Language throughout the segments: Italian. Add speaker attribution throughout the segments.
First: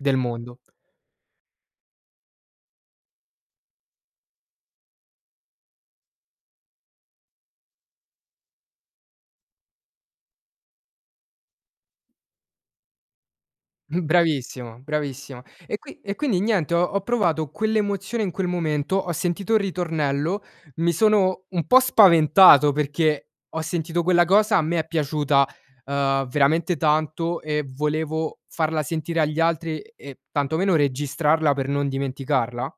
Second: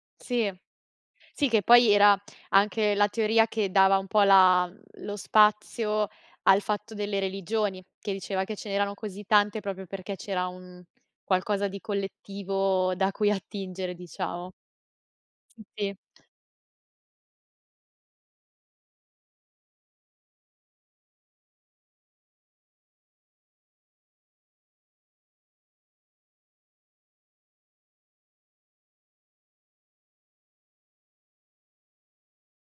Speaker 1: Del
Speaker 2: Sì,
Speaker 1: mondo.
Speaker 2: sì che poi era anche la teoria che dava un po' la lo spazio al fatto delle religioni, che diceva che ce n'erano così tante proprio perché c'era un qualcosa di collettivo da cui attingere, diciamo.
Speaker 1: Bravissimo bravissima.
Speaker 2: Sì,
Speaker 1: E
Speaker 2: sì.
Speaker 1: qui e quindi niente, ho ho provato quell'emozione in quel momento, ho sentito il ritornello, mi sono un po' spaventato perché ho sentito quella cosa, a me è piaciuta, uhm, veramente tanto e volevo farla sentire agli altri e e tanto meno registrarla per non dimenticarla.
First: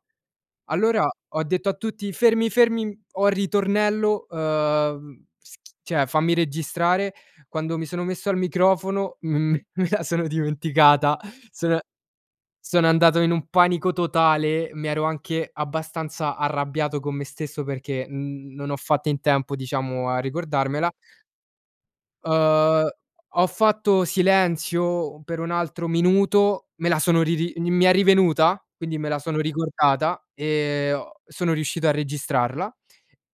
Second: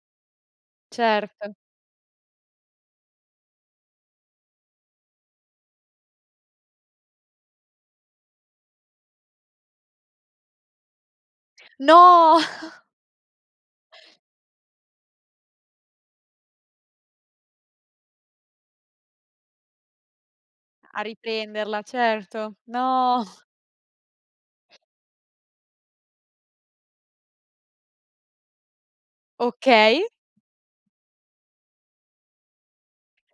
Speaker 1: Allora ho
Speaker 2: Certo.
Speaker 1: detto a tutti: "Fermi, fermi, ho il ritornello, uhm schi cioè fammi registrare". Quando mi sono messo al microfono, m me la sono dimenticata sono
Speaker 2: No.
Speaker 1: sono andato in un panico totale, mi ero anche abbastanza arrabbiato con me stesso perché n non ho fatto in tempo diciamo a ricordarmela.
Speaker 2: A riprenderla, certo.
Speaker 1: uhm,
Speaker 2: No.
Speaker 1: ho fatto silenzio per un altro minuto, me la sono ri ri mi è rivenuta, quindi me la sono
Speaker 2: Okay.
Speaker 1: ricordata e ho sono riuscito a registrarla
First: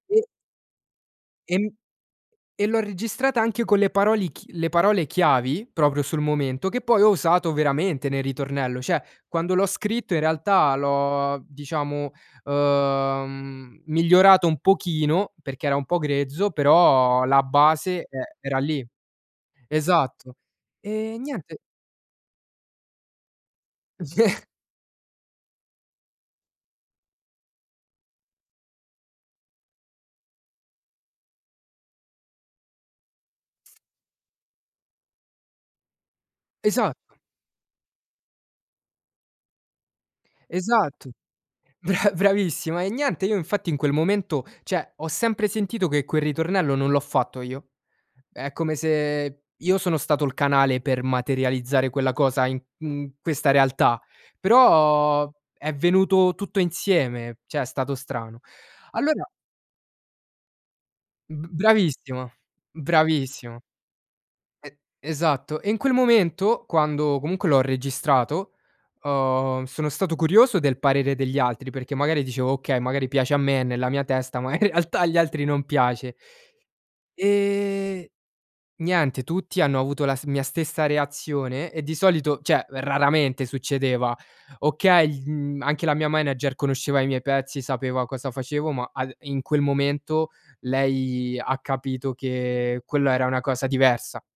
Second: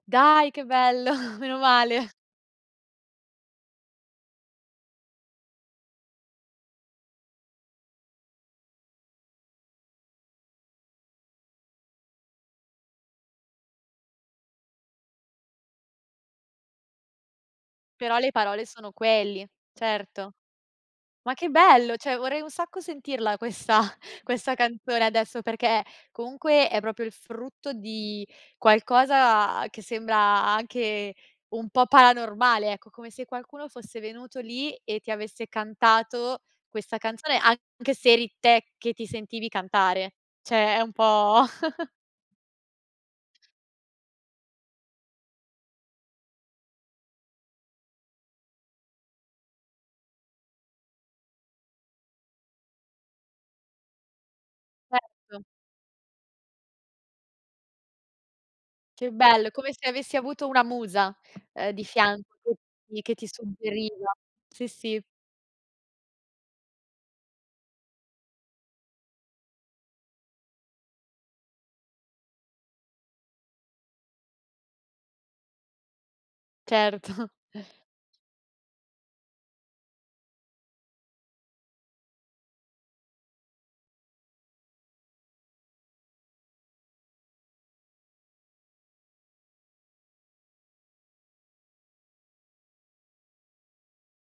Speaker 1: e
Speaker 2: Dai che bello,
Speaker 1: e
Speaker 2: meno
Speaker 1: m
Speaker 2: male.
Speaker 1: e l'ho registrata anche con le parole ch le parole chiavi proprio sul momento che poi ho usato veramente nel ritornello. Cioè, quando l'ho scritto in realtà l'ho, diciamo, uhm, migliorato un pochino perché era un po' grezzo, però la base
Speaker 2: Però
Speaker 1: e
Speaker 2: le
Speaker 1: era
Speaker 2: parole
Speaker 1: lì.
Speaker 2: sono quelli, certo.
Speaker 1: Esatto. E
Speaker 2: Ma che
Speaker 1: niente
Speaker 2: bello, cioè vorrei un sacco sentirla questa questa canzone adesso perché comunque è proprio il frutto di qualcosa che sembra anche un po' paranormale, ecco come se qualcuno fosse venuto lì e ti avesse cantato
Speaker 1: Esa
Speaker 2: questa canzone anche se eri te che ti sentivi cantare, cioè è un
Speaker 1: esatto,
Speaker 2: po'
Speaker 1: bra bravissima. E niente, io infatti in quel momento cioè, ho sempre sentito che quel ritornello non l'ho fatto io. È come se io sono stato il canale per materializzare quella cosa in in questa realtà, però
Speaker 2: Certo.
Speaker 1: è venuto tutto insieme, cioè è stato strano.
Speaker 2: Che
Speaker 1: Allora
Speaker 2: bello, come se avessi avuto una musa,
Speaker 1: B
Speaker 2: uhm, di fianco
Speaker 1: bravissima,
Speaker 2: che ti che ti
Speaker 1: bravissima.
Speaker 2: suggeriva. Sì
Speaker 1: E
Speaker 2: sì.
Speaker 1: esatto. E in quel momento, quando comunque l'ho registrato, uhm, sono stato curioso del parere degli altri, perché magari dicevo: "Okay, magari piace a me è nella mia testa, ma in realtà agli altri non piace".
Speaker 2: Certo.
Speaker 1: E niente, tutti hanno avuto la st la mia stessa reazione e di solito cioè, raramente succedeva. Okay, mhmm, anche la mia manager conosceva i miei pezzi, sapeva cosa facevo, ma al in quel momento lei ha capito che quello era una cosa diversa.